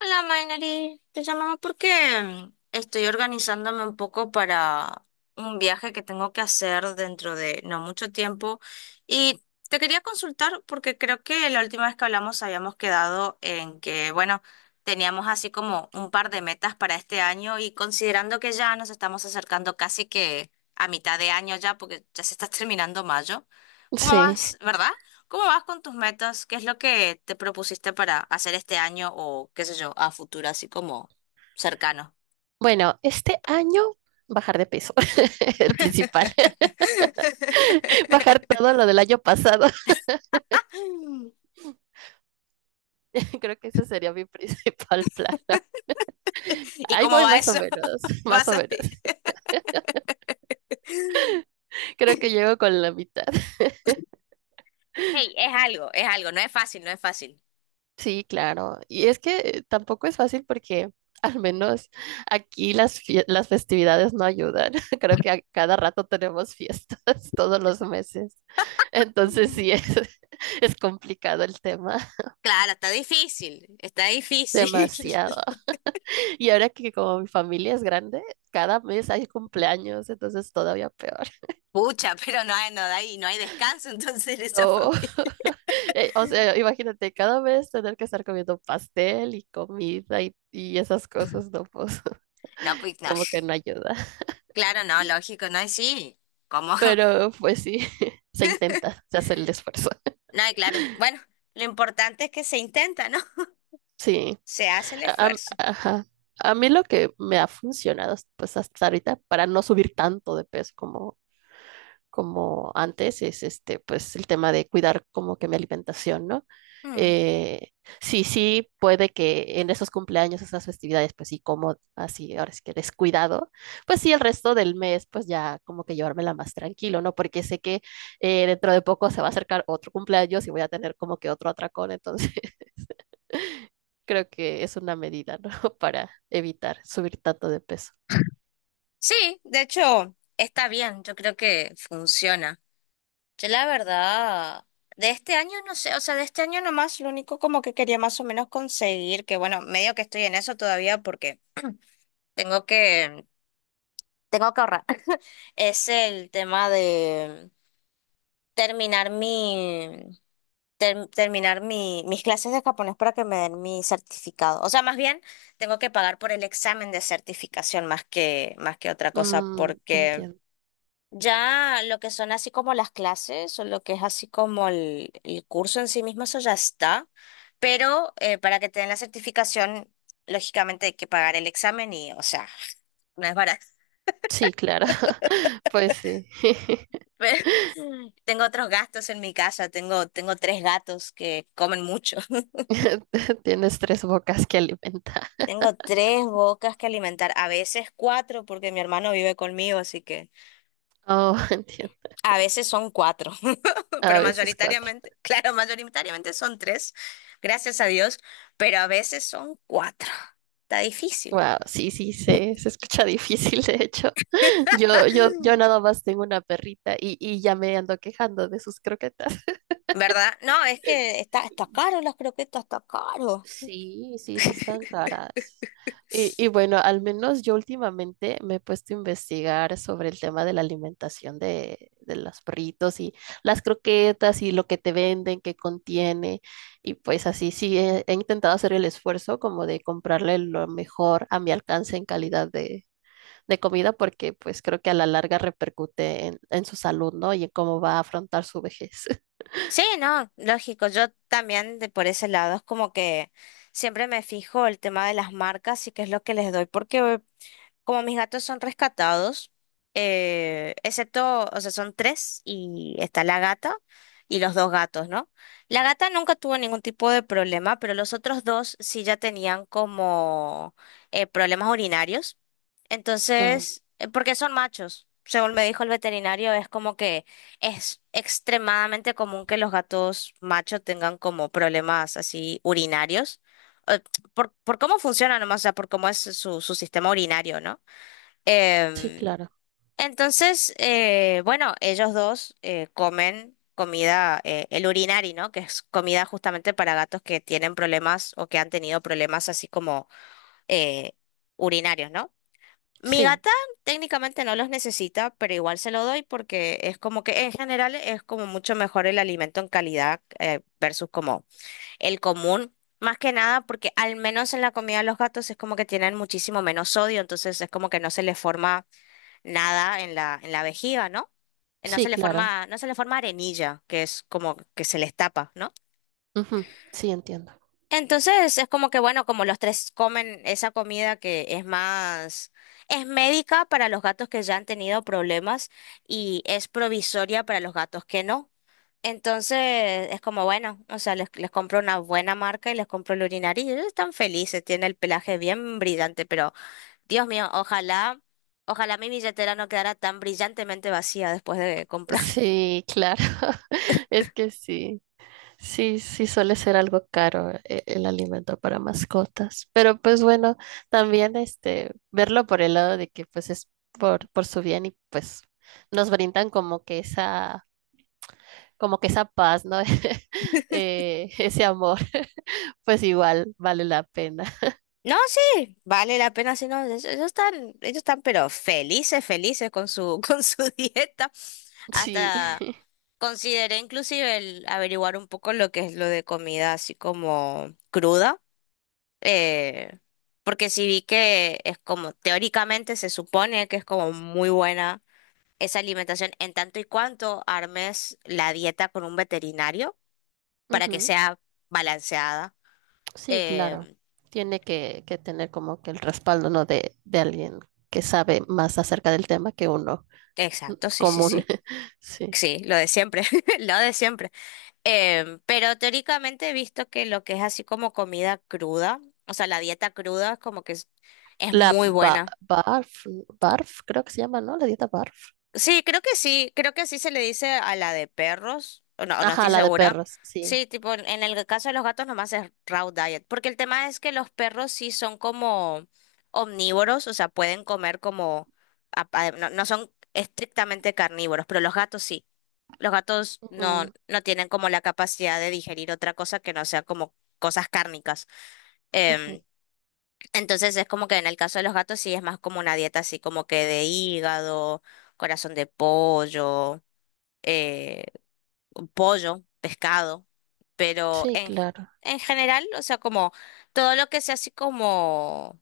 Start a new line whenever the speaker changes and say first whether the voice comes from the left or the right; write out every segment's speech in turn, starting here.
left: Hola, Mainari. Te llamaba porque estoy organizándome un poco para un viaje que tengo que hacer dentro de no mucho tiempo. Y te quería consultar porque creo que la última vez que hablamos habíamos quedado en que, bueno, teníamos así como un par de metas para este año y considerando que ya nos estamos acercando casi que a mitad de año ya, porque ya se está terminando mayo. ¿Cómo
right: Sí.
left: vas, verdad? ¿Cómo vas con tus metas? ¿Qué es lo que te propusiste para hacer este año o qué sé yo, a futuro, así como cercano?
right: Bueno, este año bajar de peso, el principal. Bajar todo lo del año pasado. Creo que ese sería mi principal plan.
left: ¿Y
right: Ahí
left: cómo
right: voy
left: va
right: más o
left: eso?
right: menos, más
left: ¿Vas
right: o
left: a
right: menos.
left: ti?
right: Creo que llego con la mitad.
left: Hey, es algo, no es fácil, no es fácil.
right: Sí, claro. Y es que tampoco es fácil porque al menos aquí las festividades no ayudan. Creo que a cada rato tenemos fiestas todos los meses. Entonces
left: Mm.
right: sí, es complicado el tema.
left: Claro, está difícil, está difícil.
right: Demasiado. Y ahora que como mi familia es grande, cada mes hay cumpleaños, entonces todavía peor.
left: Pucha, pero no hay, no hay, no hay descanso entonces en esa
right: No,
left: familia.
right: o sea, imagínate cada mes tener que estar comiendo pastel y comida y esas cosas, no, pues
left: No, pues no.
right: como que no ayuda.
left: Claro, no, lógico, no hay sí. ¿Cómo?
right: Pero pues sí, se intenta, se hace el esfuerzo.
left: No, y claro. Bueno, lo importante es que se intenta, ¿no?
right: Sí,
left: Se hace el esfuerzo.
right: ajá. A mí lo que me ha funcionado, pues hasta ahorita, para no subir tanto de peso como antes, es este, pues el tema de cuidar como que mi alimentación, ¿no?
left: Mm.
right: Eh, sí, sí, puede que en esos cumpleaños, esas festividades, pues sí, como así, ahora sí que descuidado, pues sí, el resto del mes, pues ya como que llevármela más tranquilo, ¿no? Porque sé que dentro de poco se va a acercar otro cumpleaños y voy a tener como que otro atracón, entonces creo que es una medida, ¿no? Para evitar subir tanto de peso.
left: Sí, de hecho, está bien, yo creo que funciona. Yo la verdad, de este año no sé, o sea, de este año nomás lo único como que quería más o menos conseguir, que bueno, medio que estoy en eso todavía porque tengo que, tengo que ahorrar, es el tema de terminar mi, terminar mi, mis clases de japonés para que me den mi certificado. O sea, más bien tengo que pagar por el examen de certificación más que otra cosa
right: Mm,
left: porque...
right: entiendo.
left: Ya lo que son así como las clases o lo que es así como el curso en sí mismo, eso ya está. Pero para que te den la certificación, lógicamente hay que pagar el examen y, o sea, no es barato.
right: Sí, claro, pues sí.
left: Pero tengo otros gastos en mi casa, tengo, tengo tres gatos que comen mucho.
right: Tienes tres bocas que alimentar.
left: Tengo tres bocas que alimentar, a veces cuatro, porque mi hermano vive conmigo, así que
right: Oh, entiendo.
left: a veces son cuatro.
right: A
left: Pero
right: veces cuatro.
left: mayoritariamente, claro, mayoritariamente son tres, gracias a Dios, pero a veces son cuatro. Está difícil,
right: Wow, sí, sí, se escucha difícil, de hecho. Yo nada más tengo una perrita y ya me ando quejando de sus croquetas.
left: ¿verdad? No, es que está, está caro las croquetas, está caro.
right: Sí, sí, sí están caras. Y bueno, al menos yo últimamente me he puesto a investigar sobre el tema de la alimentación de los perritos y las croquetas y lo que te venden, qué contiene. Y pues así sí he intentado hacer el esfuerzo como de comprarle lo mejor a mi alcance en calidad de comida porque pues creo que a la larga repercute en su salud, ¿no? Y en cómo va a afrontar su vejez.
left: Sí, no, lógico, yo también de por ese lado es como que siempre me fijo el tema de las marcas y qué es lo que les doy, porque como mis gatos son rescatados, excepto, o sea, son tres y está la gata y los dos gatos, ¿no? La gata nunca tuvo ningún tipo de problema, pero los otros dos sí ya tenían como problemas urinarios.
right: No,
left: Entonces, porque son machos, según me dijo el veterinario, es como que es extremadamente común que los gatos machos tengan como problemas así urinarios. eh, por cómo funciona nomás, o sea, por cómo es su, su sistema urinario, ¿no?
right: sí,
left: Em,
right: claro.
left: entonces, bueno, ellos dos comen comida, el urinari, ¿no? Que es comida justamente para gatos que tienen problemas o que han tenido problemas así como eh, urinarios, ¿no? Mi
right: Sí,
left: gata técnicamente no los necesita, pero igual se lo doy porque es como que en general es como mucho mejor el alimento en calidad versus como el común. Más que nada porque al menos en la comida de los gatos es como que tienen muchísimo menos sodio, entonces es como que no se les forma nada en la, en la vejiga, ¿no? No se
right: sí,
left: le
right: claro.
left: forma, no se le forma arenilla, que es como que se les tapa, ¿no?
right: Ujú, sí, entiendo.
left: Entonces es como que, bueno, como los tres comen esa comida que es más, es médica para los gatos que ya han tenido problemas y es provisoria para los gatos que no. Entonces es como, bueno, o sea, les compro una buena marca y les compro el urinario y ellos están felices, tiene el pelaje bien brillante, pero... Dios mío, ojalá, ojalá mi billetera no quedara tan brillantemente vacía después de comprar.
right: Sí, claro. Es que sí, sí, sí suele ser algo caro el alimento para mascotas. Pero pues bueno, también este verlo por el lado de que pues es por su bien y pues nos brindan como que esa paz, ¿no? Ese amor, pues igual vale la pena.
left: No, sí, vale la pena, si no, ellos están, ellos están pero felices, felices con su, con su dieta.
right: Sí.
left: Hasta consideré inclusive el averiguar un poco lo que es lo de comida así como cruda, eh, porque sí vi que es como, teóricamente se supone que es como muy buena esa alimentación en tanto y cuanto armes la dieta con un veterinario para que
right: Ujú.
left: sea balanceada.
right: Sí, claro.
left: Em,
right: Tiene que tener como que el respaldo, ¿no? De alguien que sabe más acerca del tema que uno.
left: exacto, sí, sí,
right: Común.
left: sí.
right: Sí.
left: Sí, lo de siempre, lo de siempre. Pero teóricamente he visto que lo que es así como comida cruda, o sea, la dieta cruda es como que es muy buena.
right: Barf, barf, creo que se llama, ¿no? La dieta barf.
left: Sí, creo que así se le dice a la de perros, o no
right: Ajá,
left: estoy
right: la de
left: segura.
right: perros, sí.
left: Sí, tipo, en el caso de los gatos nomás es raw diet, porque el tema es que los perros sí son como omnívoros, o sea, pueden comer como, no, no son estrictamente carnívoros, pero los gatos sí. Los gatos no,
right: Ujú,
left: no tienen como la capacidad de digerir otra cosa que no sea como cosas cárnicas.
right: ujú.
left: Em, entonces es como que en el caso de los gatos sí es más como una dieta así como que de hígado, corazón de pollo, eh, pollo, pescado, pero
right: Sí, claro.
left: en general, o sea, como todo lo que sea así como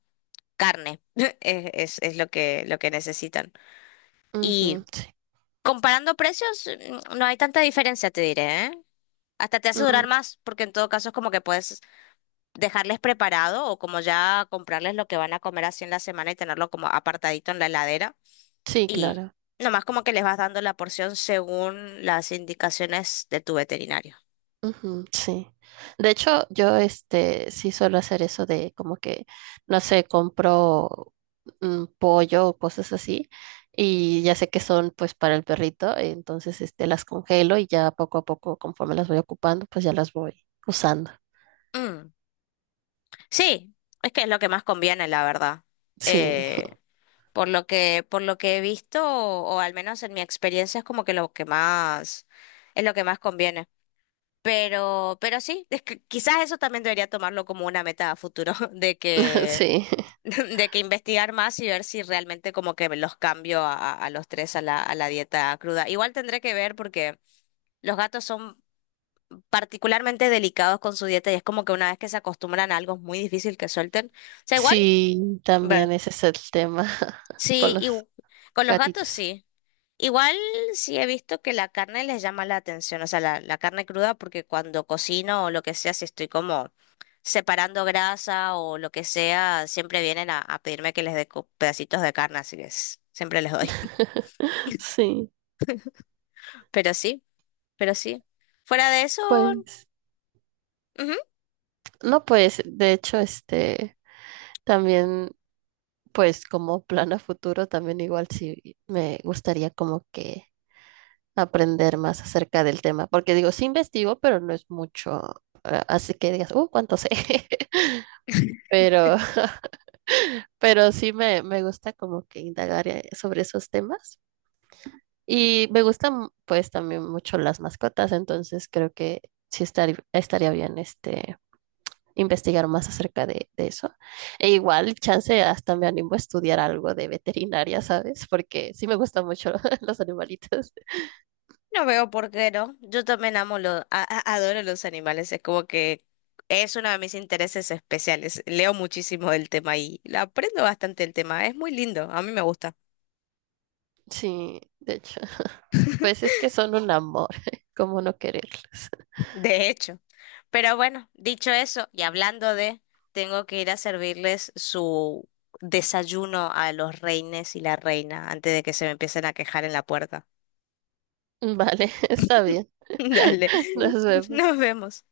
left: carne es lo que necesitan. Y
right: Ujú, sí.
left: comparando precios, no hay tanta diferencia, te diré, ¿eh? Hasta te hace durar
right: Mm,
left: más, porque en todo caso es como que puedes dejarles preparado o como ya comprarles lo que van a comer así en la semana y tenerlo como apartadito en la heladera.
right: sí,
left: Y
right: claro.
left: nomás como que les vas dando la porción según las indicaciones de tu veterinario.
right: Ujú, sí. De hecho, yo este sí suelo hacer eso de como que, no sé, compro mm, pollo o cosas así. Y ya sé que son pues para el perrito, entonces este las congelo y ya poco a poco, conforme las voy ocupando, pues ya las voy usando.
left: Mm, Sí, es que es lo que más conviene, la verdad.
right: Sí.
left: Eh, por lo que he visto, o al menos en mi experiencia, es como que lo que más, es lo que más conviene. Pero sí, es que quizás eso también debería tomarlo como una meta a futuro, de que,
right: Sí,
left: de que investigar más y ver si realmente como que los cambio a, a los tres a la dieta cruda. Igual tendré que ver porque los gatos son particularmente delicados con su dieta y es como que una vez que se acostumbran a algo es muy difícil que suelten. O sea, igual,
right: sí, también
left: ver.
right: ese es el tema con
left: Sí,
right: los
left: y con los gatos
right: gatitos.
left: sí. Igual sí he visto que la carne les llama la atención, o sea, la carne cruda, porque cuando cocino o lo que sea, si estoy como separando grasa o lo que sea, siempre vienen a pedirme que les dé pedacitos de carne, así que siempre les doy.
right: Sí,
left: Pero sí, pero sí. Fuera de eso,
right: pues,
left: ujú,
right: no, pues, de hecho, este, también, pues, como plan a futuro, también igual sí me gustaría como que aprender más acerca del tema, porque digo, sí investigo, pero no es mucho, así que digas, cuánto sé, pero, pero sí me gusta como que indagar sobre esos temas. Y me gustan pues también mucho las mascotas, entonces creo que sí estaría bien este investigar más acerca de eso. E igual, chance, hasta me animo a estudiar algo de veterinaria, ¿sabes? Porque sí me gustan mucho los animalitos.
left: no veo por qué no. Yo también amo los, adoro los animales, es como que es uno de mis intereses especiales. Leo muchísimo del tema y aprendo bastante el tema, es muy lindo, a mí me gusta.
right: Sí, de hecho, pues es que son un amor, ¿cómo no quererlos?
left: De hecho. Pero bueno, dicho eso, y hablando de, tengo que ir a servirles su desayuno a los reines y la reina antes de que se me empiecen a quejar en la puerta.
right: Vale, está bien.
left: Dale,
right: Nos
left: nos
right: vemos.
left: vemos.